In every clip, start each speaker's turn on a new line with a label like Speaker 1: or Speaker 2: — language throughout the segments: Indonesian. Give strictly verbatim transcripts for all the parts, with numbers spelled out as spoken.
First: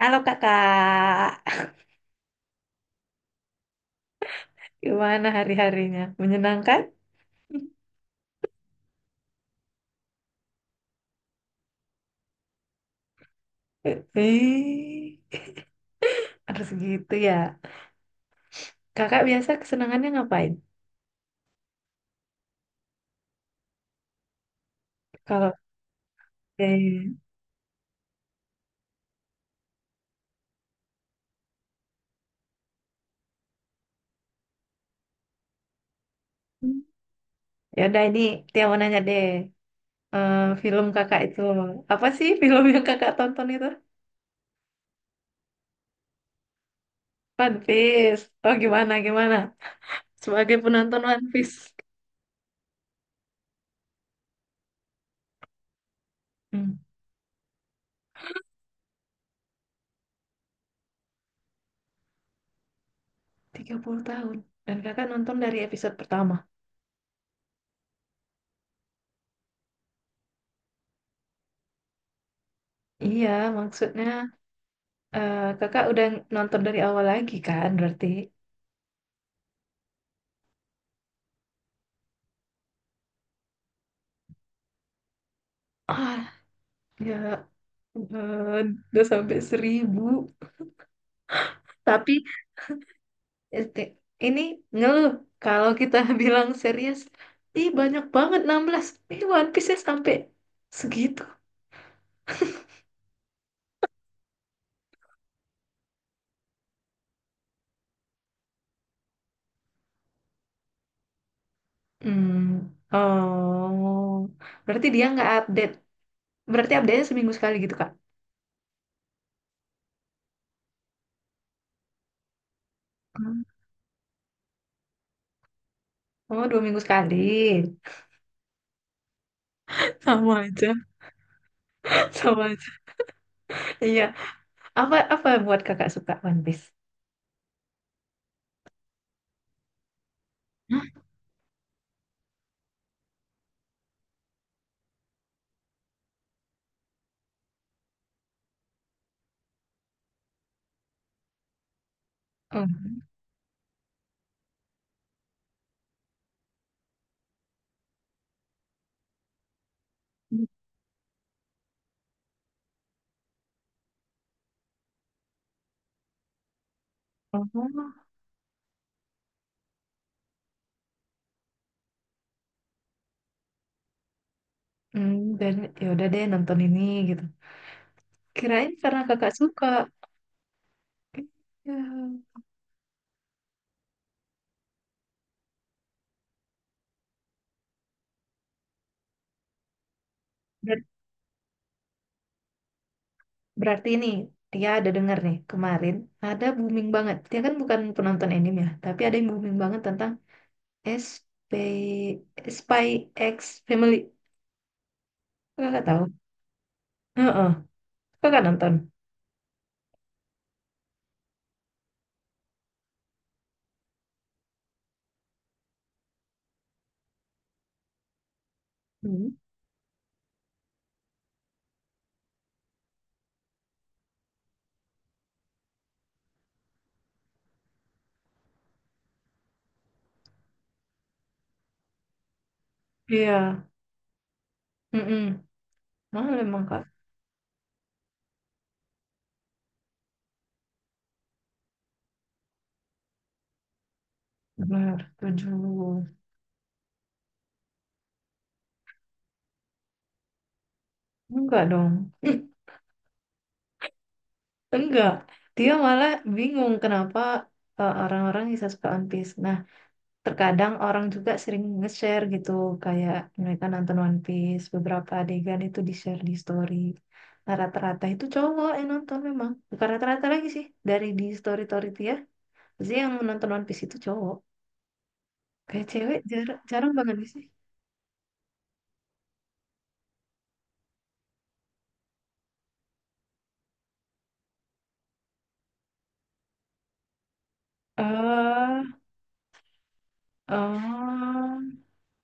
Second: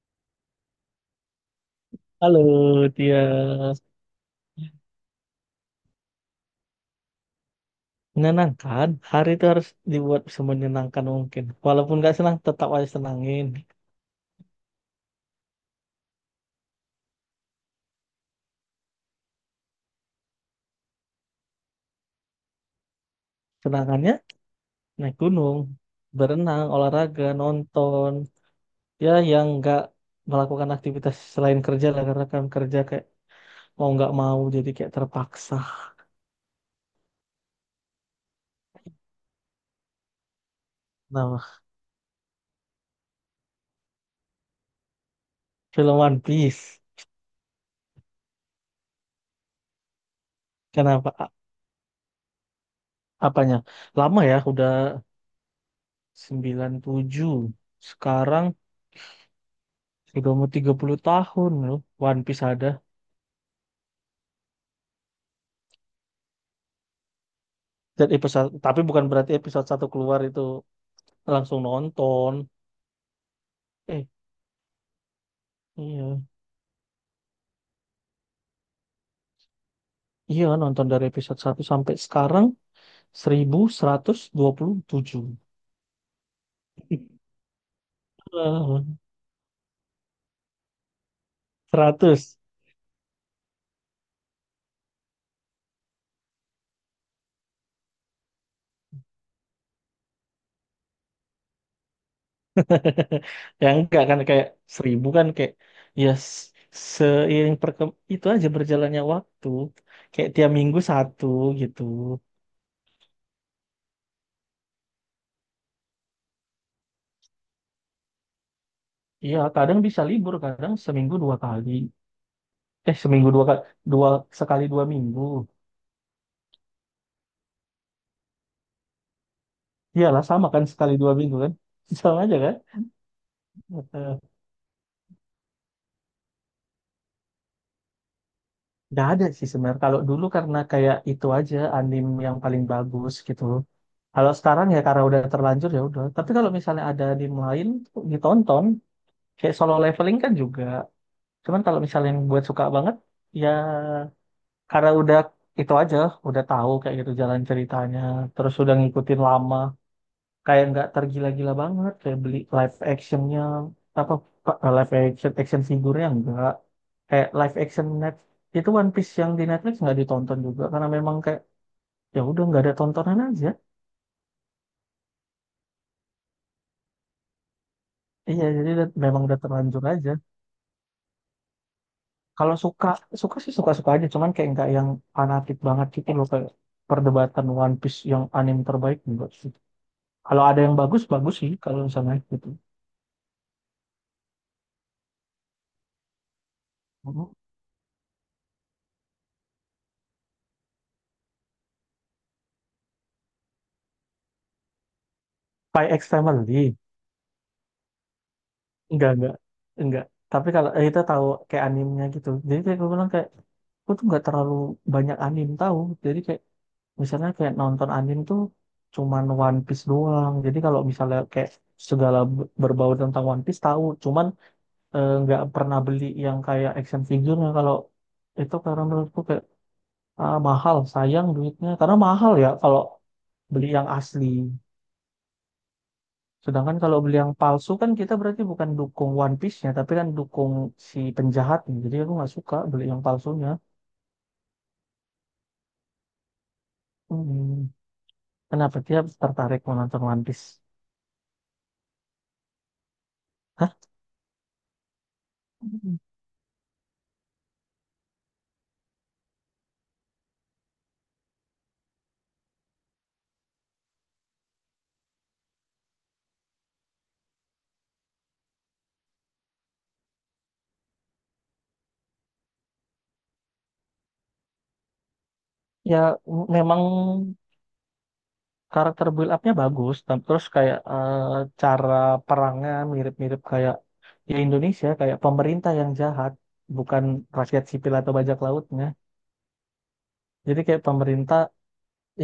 Speaker 1: Halo kakak,
Speaker 2: Halo, dia
Speaker 1: gimana hari-harinya? Menyenangkan?
Speaker 2: menyenangkan. Hari itu harus dibuat semenyenangkan mungkin. Walaupun nggak senang, tetap aja senangin.
Speaker 1: Eh, Harus gitu ya. Kakak biasa kesenangannya ngapain?
Speaker 2: Senangannya naik
Speaker 1: Kalau
Speaker 2: gunung, berenang,
Speaker 1: eh,
Speaker 2: olahraga, nonton. Ya, yang nggak melakukan aktivitas selain kerja lah, karena kan kerja kayak mau nggak mau jadi kayak terpaksa.
Speaker 1: ya udah ini Tia mau nanya deh. Eh, Film kakak itu
Speaker 2: Nah,
Speaker 1: apa sih film yang kakak tonton itu?
Speaker 2: film One Piece.
Speaker 1: One Piece. Oh gimana gimana? Sebagai penonton
Speaker 2: Kenapa?
Speaker 1: One
Speaker 2: A-
Speaker 1: Piece.
Speaker 2: Apanya? Lama ya, udah sembilan
Speaker 1: Hmm,
Speaker 2: puluh tujuh Sekarang sudah mau tiga puluh tahun loh, One Piece ada.
Speaker 1: tiga puluh tahun. Dan kakak nonton dari episode pertama.
Speaker 2: Dan episode, tapi bukan berarti episode satu keluar itu langsung nonton.
Speaker 1: Iya,
Speaker 2: Eh,
Speaker 1: maksudnya eh, kakak udah
Speaker 2: iya.
Speaker 1: nonton dari awal lagi kan berarti.
Speaker 2: Iya, nonton dari episode satu sampai sekarang seribu seratus dua puluh tujuh.
Speaker 1: Ah, ya ampun,
Speaker 2: Eh,
Speaker 1: udah sampai seribu. Tapi
Speaker 2: seratus.
Speaker 1: este, ini ngeluh kalau kita bilang serius, ih banyak banget enam belas ini One Piece-nya sampai segitu.
Speaker 2: Ya enggak, kan kayak seribu kan kayak ya s- seiring perkem itu aja berjalannya waktu. Kayak tiap minggu satu gitu.
Speaker 1: Hmm, oh, berarti dia nggak update. Berarti update-nya seminggu sekali gitu, Kak?
Speaker 2: Iya, kadang bisa libur, kadang seminggu dua kali. Eh, seminggu
Speaker 1: Hmm.
Speaker 2: dua kali, dua, sekali dua minggu.
Speaker 1: Oh, dua minggu sekali.
Speaker 2: Iyalah
Speaker 1: Sama
Speaker 2: sama kan,
Speaker 1: aja,
Speaker 2: sekali dua minggu kan. Sama aja
Speaker 1: sama
Speaker 2: kan.
Speaker 1: aja. Iya.
Speaker 2: Eh,
Speaker 1: Apa apa yang buat kakak suka One Piece?
Speaker 2: Nggak ada sih sebenarnya. Kalau dulu karena
Speaker 1: Hah?
Speaker 2: kayak itu aja anime yang paling bagus gitu. Kalau sekarang ya karena udah terlanjur ya udah. Tapi kalau misalnya ada anime lain tuh ditonton. Kayak solo leveling kan juga. Cuman kalau misalnya yang buat suka
Speaker 1: Oh.
Speaker 2: banget, ya karena udah itu aja, udah tahu kayak gitu jalan ceritanya, terus udah ngikutin lama, kayak nggak tergila-gila banget kayak beli live actionnya apa, pa- live action, action figurnya enggak, kayak live action
Speaker 1: Oh,
Speaker 2: net itu, One Piece yang di Netflix nggak ditonton juga karena memang kayak ya udah nggak ada tontonan aja.
Speaker 1: hmm, dan ya udah deh nonton ini gitu.
Speaker 2: Iya, jadi
Speaker 1: Kirain
Speaker 2: udah-
Speaker 1: karena
Speaker 2: memang
Speaker 1: kakak
Speaker 2: udah
Speaker 1: suka.
Speaker 2: terlanjur aja.
Speaker 1: Ya.
Speaker 2: Kalau suka, suka sih, suka suka aja, cuman kayak nggak yang fanatik banget gitu loh, kayak perdebatan One Piece yang anime terbaik enggak sih, kalau ada yang
Speaker 1: Ber-
Speaker 2: bagus bagus sih kalau misalnya gitu.
Speaker 1: Berarti ini dia ada dengar nih kemarin ada booming banget.
Speaker 2: Mhm.
Speaker 1: Dia kan bukan penonton anime ya, tapi ada yang booming banget tentang SP Spy X Family. Kakak
Speaker 2: Spy
Speaker 1: tahu?
Speaker 2: X Family.
Speaker 1: Heeh. Kakak nonton?
Speaker 2: Enggak, enggak, enggak. Tapi kalau eh, kita tahu kayak animenya gitu. Jadi kayak gue bilang, kayak gue tuh nggak terlalu banyak anim tahu. Jadi kayak misalnya kayak nonton anim tuh cuman
Speaker 1: Hmm.
Speaker 2: One Piece doang. Jadi kalau misalnya kayak segala b- berbau tentang One Piece tahu, cuman eh, nggak pernah beli yang kayak action figure kalau itu karena menurutku kayak ah, mahal, sayang duitnya. Karena mahal ya kalau
Speaker 1: Iya.
Speaker 2: beli yang asli.
Speaker 1: Mm-mm. Mahal emang
Speaker 2: Sedangkan
Speaker 1: kak.
Speaker 2: kalau beli yang palsu kan kita berarti bukan dukung One Piece-nya, tapi kan dukung si penjahatnya. Jadi aku nggak suka beli yang palsunya.
Speaker 1: Benar. Tujuh.
Speaker 2: Hmm. Kenapa dia tertarik menonton One Piece?
Speaker 1: Enggak dong.
Speaker 2: Hah?
Speaker 1: Enggak. Dia
Speaker 2: Hmm.
Speaker 1: malah bingung kenapa uh, orang-orang bisa suka One Piece. Nah, terkadang orang juga sering nge-share gitu kayak mereka nonton One Piece beberapa adegan itu di-share di story, nah, rata-rata itu cowok yang nonton memang bukan rata-rata lagi sih dari di story-story itu ya pasti yang menonton One Piece itu cowok kayak
Speaker 2: Ya
Speaker 1: cewek
Speaker 2: m-
Speaker 1: jarang,
Speaker 2: memang
Speaker 1: jarang banget nggak sih.
Speaker 2: karakter build up-nya bagus, dan terus kayak eh, cara perangnya mirip-mirip kayak ya Indonesia, kayak pemerintah yang jahat, bukan rakyat sipil atau bajak lautnya.
Speaker 1: eh
Speaker 2: Jadi kayak pemerintah,
Speaker 1: oh,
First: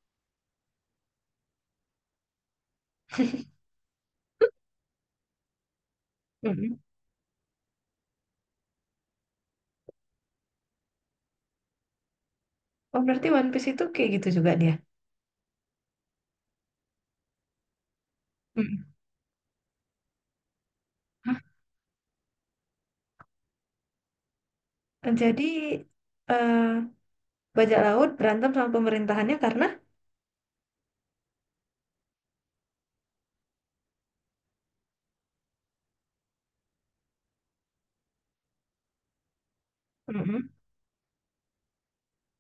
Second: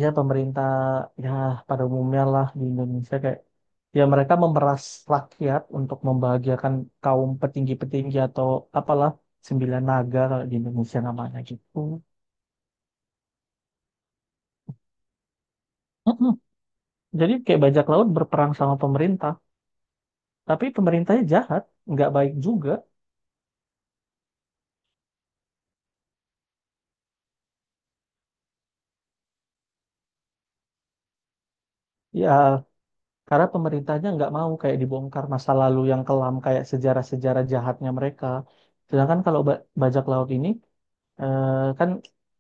Speaker 2: ya pemerintah ya, pada umumnya lah di Indonesia kayak ya mereka memeras rakyat untuk membahagiakan
Speaker 1: mm-mm.
Speaker 2: kaum petinggi-petinggi atau apalah, sembilan naga kalau di Indonesia namanya gitu.
Speaker 1: Oh, berarti One Piece itu kayak gitu juga dia.
Speaker 2: Mm-mm. Jadi kayak bajak laut berperang sama
Speaker 1: Mm-mm.
Speaker 2: pemerintah, tapi pemerintahnya
Speaker 1: Hah?
Speaker 2: jahat, nggak baik juga.
Speaker 1: jadi eh bajak laut berantem sama pemerintahannya karena
Speaker 2: Ya karena pemerintahnya nggak mau kayak dibongkar masa lalu yang kelam kayak sejarah-sejarah jahatnya mereka. Sedangkan kalau ba- bajak laut ini,
Speaker 1: mm-mm.
Speaker 2: Eh, kan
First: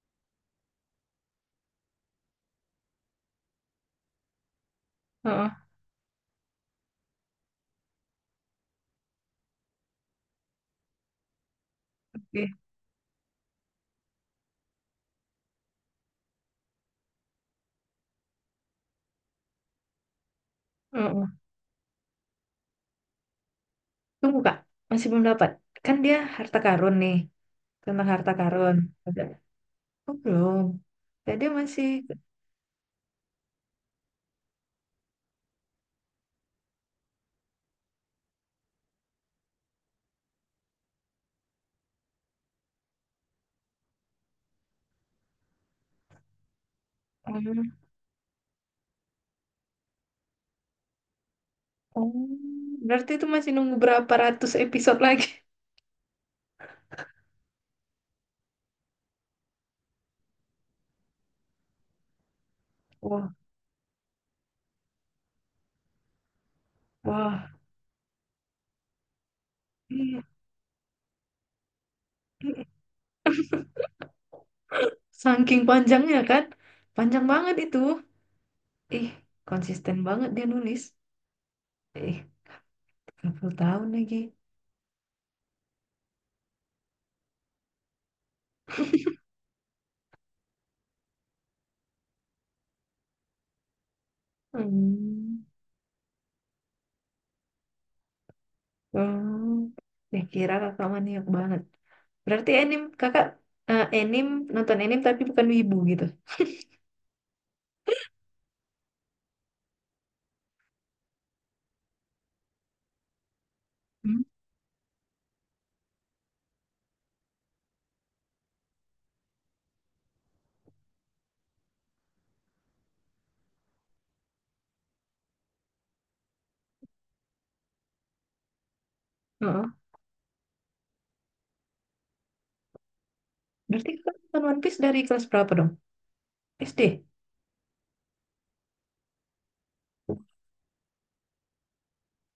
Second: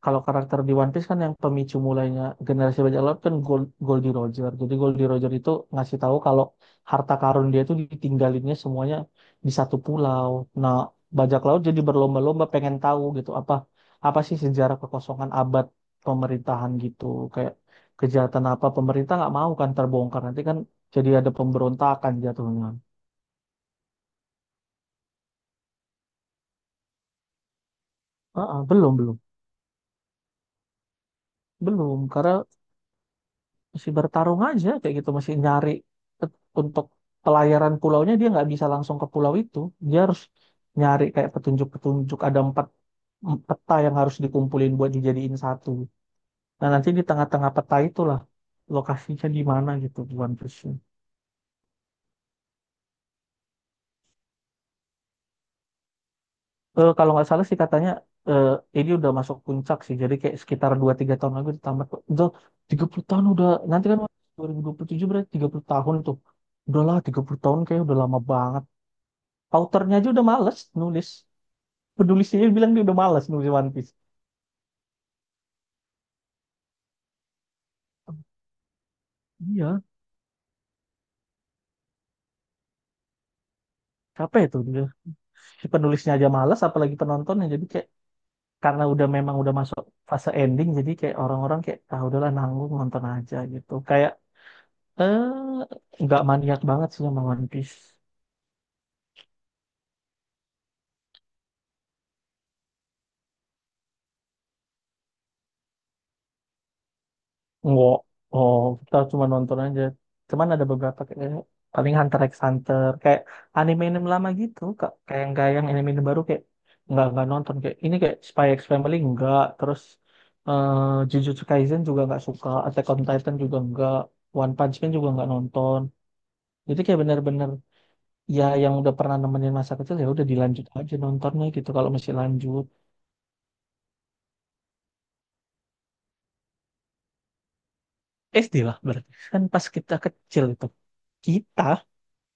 Speaker 2: kalau karakter di One Piece kan yang pemicu mulainya generasi bajak laut kan Gold, Goldie Roger. Jadi Goldie
Speaker 1: Oh,
Speaker 2: Roger itu
Speaker 1: oh,
Speaker 2: ngasih tahu kalau harta karun dia itu ditinggalinnya semuanya di satu pulau. Nah, bajak laut jadi berlomba-lomba pengen tahu gitu, apa apa sih sejarah kekosongan abad pemerintahan gitu. Kayak kejahatan apa, pemerintah nggak mau kan terbongkar. Nanti kan jadi
Speaker 1: oke.
Speaker 2: ada pemberontakan jatuhnya.
Speaker 1: Tunggu Kak, masih belum dapat. Kan dia harta karun nih, tentang harta
Speaker 2: Ah, ah,
Speaker 1: karun.
Speaker 2: belum belum
Speaker 1: Udah. Oh, belum. Jadi masih
Speaker 2: belum karena masih bertarung aja kayak gitu, masih nyari ke- untuk pelayaran pulaunya, dia nggak bisa langsung ke pulau itu, dia harus nyari kayak petunjuk-petunjuk, ada empat em- peta yang harus dikumpulin buat dijadiin satu, nah nanti di tengah-tengah peta
Speaker 1: hmm,
Speaker 2: itulah lokasinya di mana gitu di One Piece.
Speaker 1: oh, berarti itu masih nunggu berapa ratus episode lagi.
Speaker 2: Eh, kalau nggak salah sih katanya eh, ini udah masuk puncak sih, jadi kayak sekitar dua tiga tahun lagi udah tamat kok. Udah tiga puluh tahun
Speaker 1: Wah,
Speaker 2: udah nanti kan dua ribu dua puluh tujuh, berarti tiga puluh tahun tuh, udahlah tiga puluh
Speaker 1: wah.
Speaker 2: tahun kayak udah lama banget. Autornya aja
Speaker 1: Iya,
Speaker 2: udah males nulis. Penulisnya
Speaker 1: iya.
Speaker 2: bilang dia udah males nulis One Piece.
Speaker 1: Saking panjangnya kan. Panjang banget itu. Ih,
Speaker 2: Iya,
Speaker 1: konsisten banget dia nulis. Ih, tiga puluh tahun lagi.
Speaker 2: capek itu. Si penulisnya aja males, apalagi penontonnya. Jadi kayak karena udah, memang udah masuk fase ending, jadi kayak orang-orang kayak ah udahlah nanggung nonton aja gitu. Kayak eh
Speaker 1: Hmm.
Speaker 2: nggak maniak banget sih sama One Piece.
Speaker 1: Hmm. Ya kira kakak maniak banget. Berarti anim kakak eh, anim nonton anim tapi bukan wibu gitu.
Speaker 2: Enggak. Oh, kita cuma nonton aja. Cuman ada beberapa kayak paling Hunter x Hunter, kayak anime-anime
Speaker 1: Hmm.
Speaker 2: lama gitu, Kak. Kayak yang kayak yang anime-anime baru kayak nggak nggak nonton, kayak ini kayak Spy x Family enggak, terus eh, Jujutsu Kaisen juga nggak suka, Attack on Titan juga enggak, One Punch Man juga nggak nonton. Jadi kayak bener-bener ya yang udah pernah nemenin masa
Speaker 1: Heeh.
Speaker 2: kecil ya udah dilanjut aja nontonnya gitu kalau masih lanjut.
Speaker 1: Berarti kakak nonton One Piece dari kelas berapa dong? S D?
Speaker 2: S D lah, berarti kan pas kita kecil itu kita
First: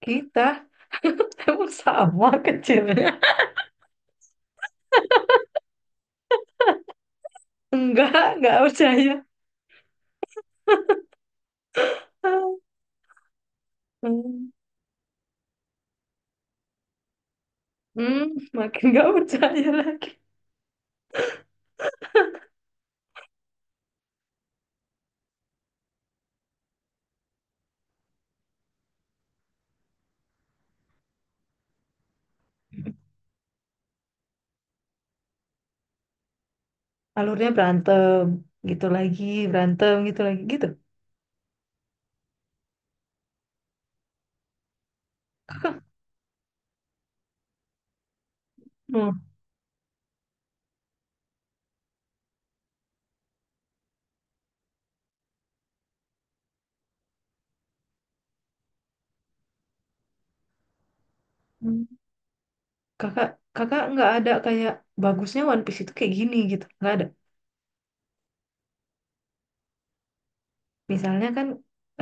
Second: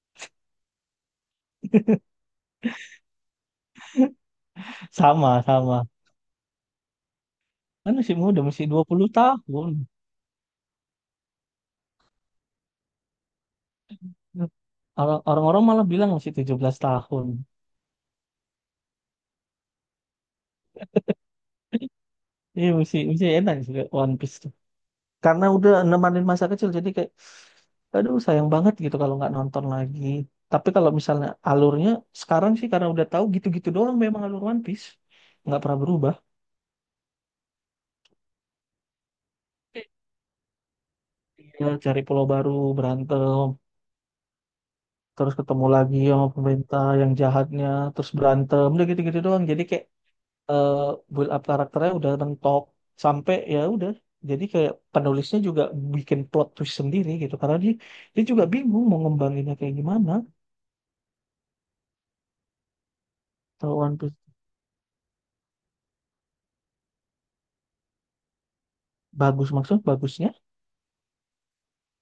Speaker 1: Kita emang sama kecilnya.
Speaker 2: sama sama. Kan masih
Speaker 1: Enggak,
Speaker 2: muda,
Speaker 1: enggak
Speaker 2: masih dua puluh
Speaker 1: percaya.
Speaker 2: tahun.
Speaker 1: Hmm,
Speaker 2: Orang- Orang-orang malah bilang masih tujuh belas tahun.
Speaker 1: hmm, makin enggak percaya lagi.
Speaker 2: Iya, masih, masih enak sih One Piece tuh. Karena udah nemanin masa kecil, jadi kayak, aduh sayang banget gitu kalau nggak nonton lagi. Tapi kalau misalnya alurnya sekarang sih, karena udah tahu gitu-gitu doang memang alur One Piece. Nggak pernah berubah.
Speaker 1: Alurnya berantem, gitu lagi, berantem, gitu lagi, gitu.
Speaker 2: Ya, cari pulau baru, berantem, terus ketemu
Speaker 1: Kakak,
Speaker 2: lagi sama pemerintah yang jahatnya, terus berantem, udah gitu-gitu
Speaker 1: hmm,
Speaker 2: doang. Jadi kayak eh build up karakternya udah mentok sampai ya udah, jadi kayak penulisnya juga bikin plot twist sendiri gitu karena dia, dia juga bingung mau ngembanginnya kayak gimana.
Speaker 1: hmm, kakak,
Speaker 2: Kalau
Speaker 1: kakak
Speaker 2: One
Speaker 1: enggak
Speaker 2: Piece
Speaker 1: ada kayak bagusnya One Piece itu kayak gini gitu. Enggak ada.
Speaker 2: bagus, maksudnya bagusnya,
Speaker 1: Misalnya kan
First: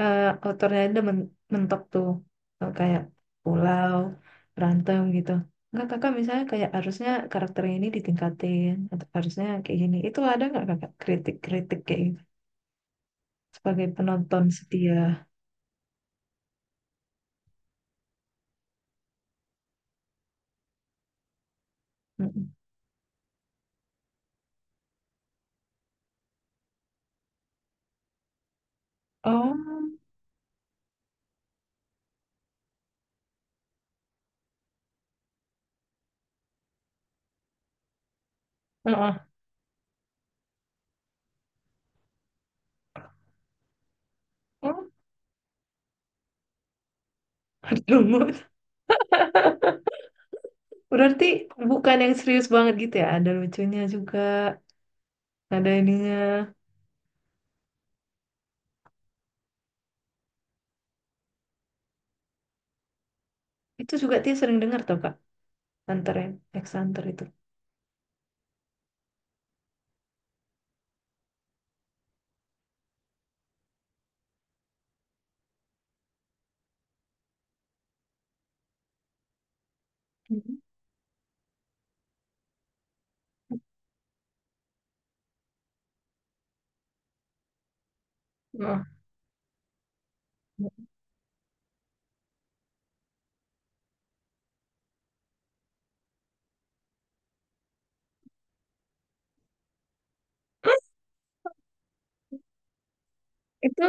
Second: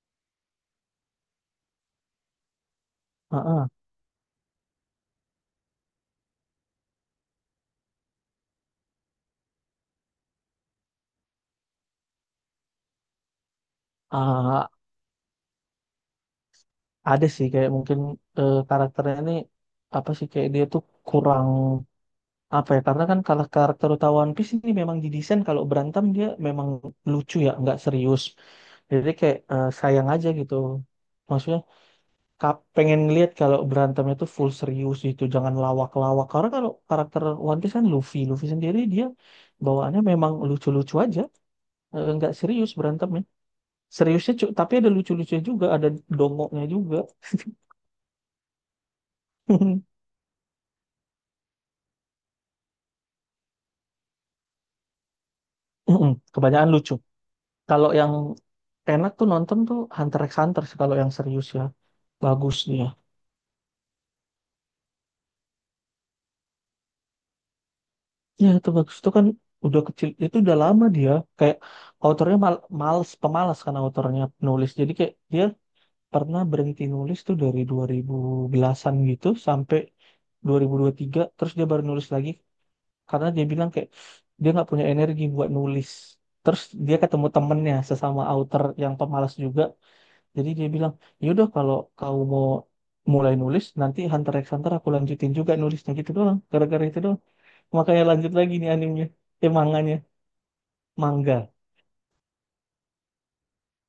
Speaker 1: eh autornya ada men- mentok tuh. Eh, kayak
Speaker 2: heeh.
Speaker 1: pulau, berantem gitu. Enggak kakak misalnya kayak harusnya karakter ini ditingkatin atau harusnya kayak gini. Itu ada nggak kakak kritik-kritik kayak gitu sebagai penonton
Speaker 2: Ah,
Speaker 1: setia?
Speaker 2: ada sih kayak mungkin eh, karakternya ini apa sih, kayak dia tuh kurang
Speaker 1: Mm-mm.
Speaker 2: apa ya, karena kan kalau karakter utama One Piece ini memang didesain kalau berantem dia memang lucu ya nggak serius, jadi kayak eh,
Speaker 1: Oh,
Speaker 2: sayang aja gitu, maksudnya Kap pengen lihat kalau berantemnya tuh full serius gitu, jangan lawak-lawak. Karena kalau karakter One Piece kan Luffy, Luffy sendiri dia
Speaker 1: heeh.
Speaker 2: bawaannya memang lucu-lucu aja. Eh, nggak serius berantemnya. Seriusnya cu- tapi ada
Speaker 1: Oh,
Speaker 2: lucu-lucunya juga, ada dongoknya juga.
Speaker 1: lumut. Berarti bukan yang serius banget gitu ya. Ada lucunya juga, ada
Speaker 2: Mm-mm,
Speaker 1: ininya.
Speaker 2: kebanyakan lucu. Kalau yang enak tuh nonton tuh Hunter x Hunter sih kalau yang serius ya. Bagus dia.
Speaker 1: Itu juga dia sering dengar tuh kak, Hunter x Hunter itu.
Speaker 2: Ya itu bagus itu kan udah kecil itu udah lama dia, kayak autornya mal males, pemalas kan autornya, penulis. Jadi kayak dia pernah berhenti nulis tuh dari dua ribu an gitu sampai dua
Speaker 1: Mhm.
Speaker 2: ribu dua ribu tiga terus dia baru nulis lagi karena dia bilang kayak dia nggak punya energi buat nulis, terus dia ketemu temennya sesama author yang pemalas juga, jadi dia bilang yaudah kalau kau mau mulai nulis nanti Hunter x Hunter aku lanjutin juga nulisnya, gitu doang, gara-gara itu doang makanya lanjut lagi nih animenya, eh manganya,
Speaker 1: Oh.
Speaker 2: manga.
Speaker 1: Itu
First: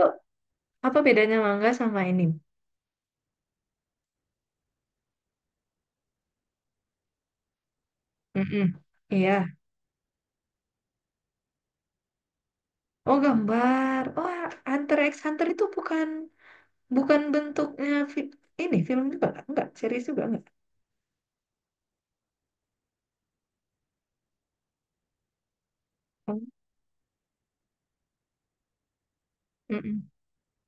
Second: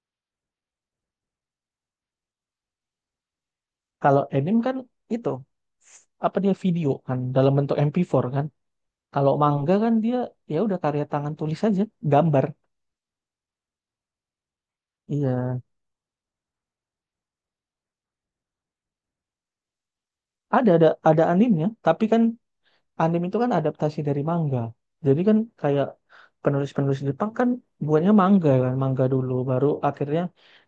Speaker 1: apa bedanya mangga sama ini?
Speaker 2: Kalau anime kan itu apa, dia video kan dalam bentuk M P empat kan.
Speaker 1: Mm-mm. Iya.
Speaker 2: Kalau manga kan dia ya udah karya tangan tulis aja, gambar.
Speaker 1: Oh, gambar. Oh, Hunter x Hunter
Speaker 2: Iya,
Speaker 1: itu bukan bukan bentuknya fi- ini film juga nggak? Enggak, series juga enggak.
Speaker 2: ada ada ada animnya, tapi kan anime itu kan adaptasi dari manga. Jadi kan kayak
Speaker 1: Oh,
Speaker 2: penulis-penulis Jepang kan buatnya manga kan, manga dulu baru
Speaker 1: mm-mm.
Speaker 2: akhirnya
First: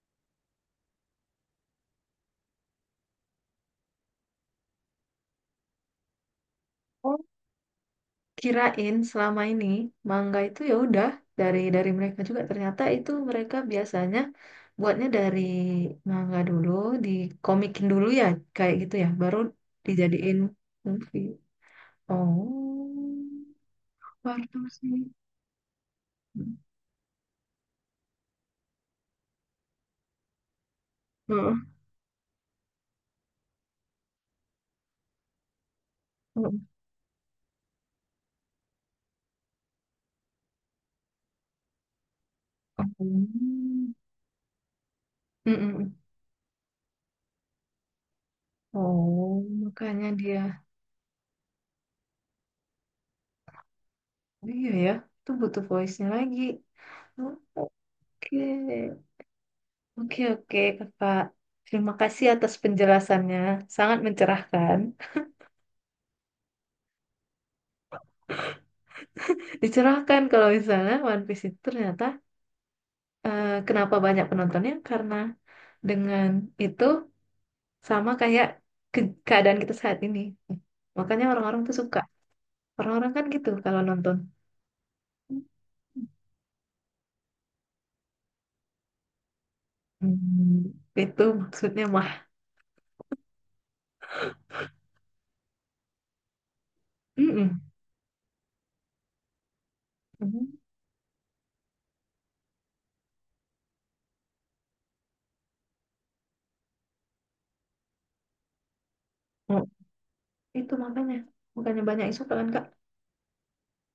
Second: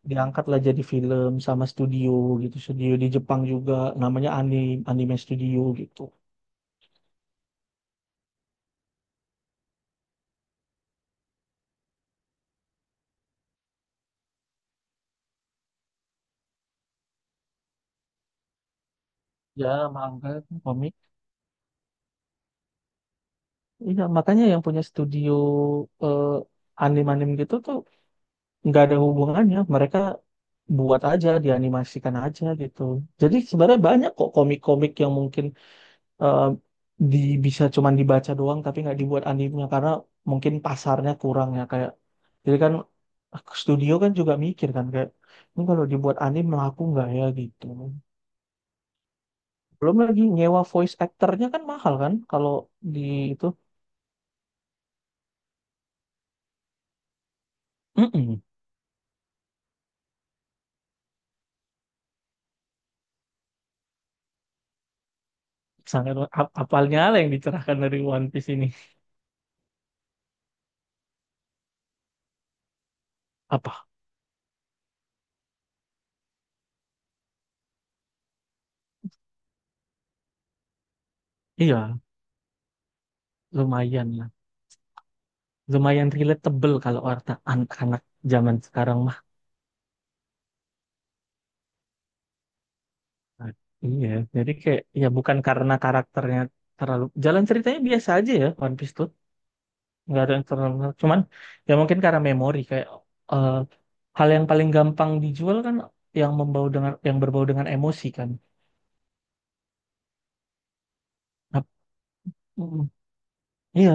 Speaker 2: diangkatlah jadi film sama studio gitu, studio di Jepang juga namanya anime anime studio gitu.
Speaker 1: Oh, kirain selama ini mangga itu ya udah dari dari mereka juga. Ternyata itu mereka biasanya buatnya dari mangga dulu, dikomikin dulu ya, kayak gitu ya, baru
Speaker 2: Ya,
Speaker 1: dijadiin
Speaker 2: manga, komik.
Speaker 1: movie. Oh,
Speaker 2: Iya,
Speaker 1: baru
Speaker 2: makanya yang
Speaker 1: tahu
Speaker 2: punya
Speaker 1: sih.
Speaker 2: studio eh, anime-anime gitu tuh nggak ada hubungannya, mereka buat aja,
Speaker 1: Heeh.
Speaker 2: dianimasikan aja gitu. Jadi sebenarnya banyak kok komik-komik yang mungkin eh, di bisa cuman dibaca doang tapi nggak dibuat anime karena mungkin pasarnya kurang ya kayak, jadi kan
Speaker 1: Hmm.
Speaker 2: studio kan juga mikir kan kayak ini kalau
Speaker 1: Mm-mm.
Speaker 2: dibuat anim laku nggak ya gitu,
Speaker 1: Oh,
Speaker 2: belum
Speaker 1: makanya
Speaker 2: lagi
Speaker 1: dia.
Speaker 2: nyewa voice actornya kan mahal kan kalau di itu.
Speaker 1: Oh, iya ya, itu butuh voice-nya lagi. Oh, oke,
Speaker 2: Mm-mm.
Speaker 1: oke, oke, Kakak. Terima kasih atas penjelasannya. Sangat mencerahkan.
Speaker 2: Sangat ap- apalnya lah yang dicerahkan dari One Piece ini
Speaker 1: Dicerahkan kalau misalnya One Piece itu ternyata eh,
Speaker 2: apa.
Speaker 1: kenapa banyak penontonnya? Karena dengan itu sama kayak ke- keadaan kita saat ini. Makanya orang-orang tuh
Speaker 2: Iya,
Speaker 1: suka. Orang-orang kan gitu kalau
Speaker 2: lumayan,
Speaker 1: nonton.
Speaker 2: lumayan relatable kalau warta anak-anak zaman sekarang mah.
Speaker 1: Hmm, itu maksudnya mah.
Speaker 2: Nah, iya, jadi kayak ya bukan karena karakternya, terlalu jalan
Speaker 1: Mm-mm.
Speaker 2: ceritanya biasa aja ya One Piece tuh, nggak ada yang
Speaker 1: Mm-hmm.
Speaker 2: terlalu menarik. Cuman ya mungkin karena memori kayak eh, hal yang paling gampang dijual kan yang membau dengan, yang berbau dengan emosi kan.
Speaker 1: Oh, itu makanya
Speaker 2: Ap-
Speaker 1: bukannya banyak isu kan Kak?
Speaker 2: mm, iya,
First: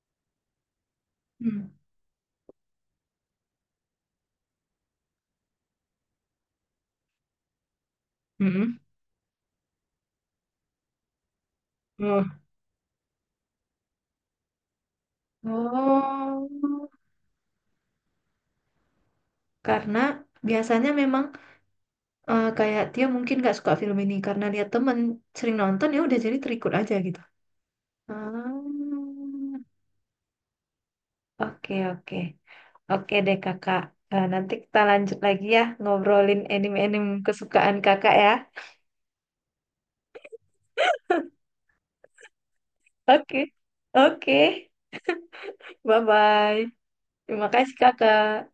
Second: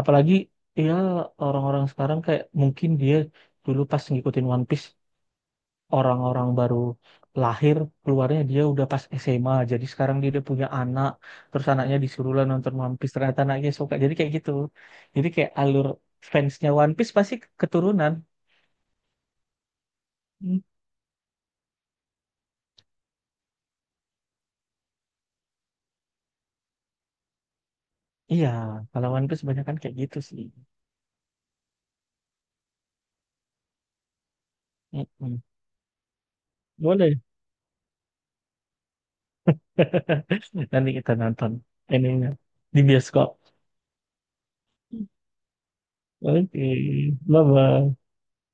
Speaker 2: apalagi ya
Speaker 1: Hmm.
Speaker 2: orang-orang sekarang kayak mungkin dia dulu pas ngikutin One Piece orang-orang baru lahir keluarnya, dia
Speaker 1: Mm-mm.
Speaker 2: udah pas S M A, jadi sekarang dia udah punya anak, terus anaknya
Speaker 1: Oh.
Speaker 2: disuruh lah nonton One Piece, ternyata anaknya suka, jadi kayak gitu. Jadi kayak alur fansnya
Speaker 1: Oh,
Speaker 2: One Piece pasti keturunan.
Speaker 1: karena
Speaker 2: Hmm,
Speaker 1: biasanya memang eh, kayak dia mungkin nggak suka film ini karena lihat temen sering nonton ya udah jadi terikut aja gitu.
Speaker 2: iya
Speaker 1: Ah,
Speaker 2: kalau One Piece banyak kan kayak gitu sih.
Speaker 1: oke oke oke deh kakak. Eh, nanti kita lanjut
Speaker 2: Mm-mm.
Speaker 1: lagi ya ngobrolin anime-anime
Speaker 2: Boleh.
Speaker 1: kesukaan kakak ya.
Speaker 2: Nanti kita nonton ininya di bioskop.
Speaker 1: Oke oke, bye bye.
Speaker 2: Oke, bye
Speaker 1: Terima kasih
Speaker 2: bye.
Speaker 1: kakak.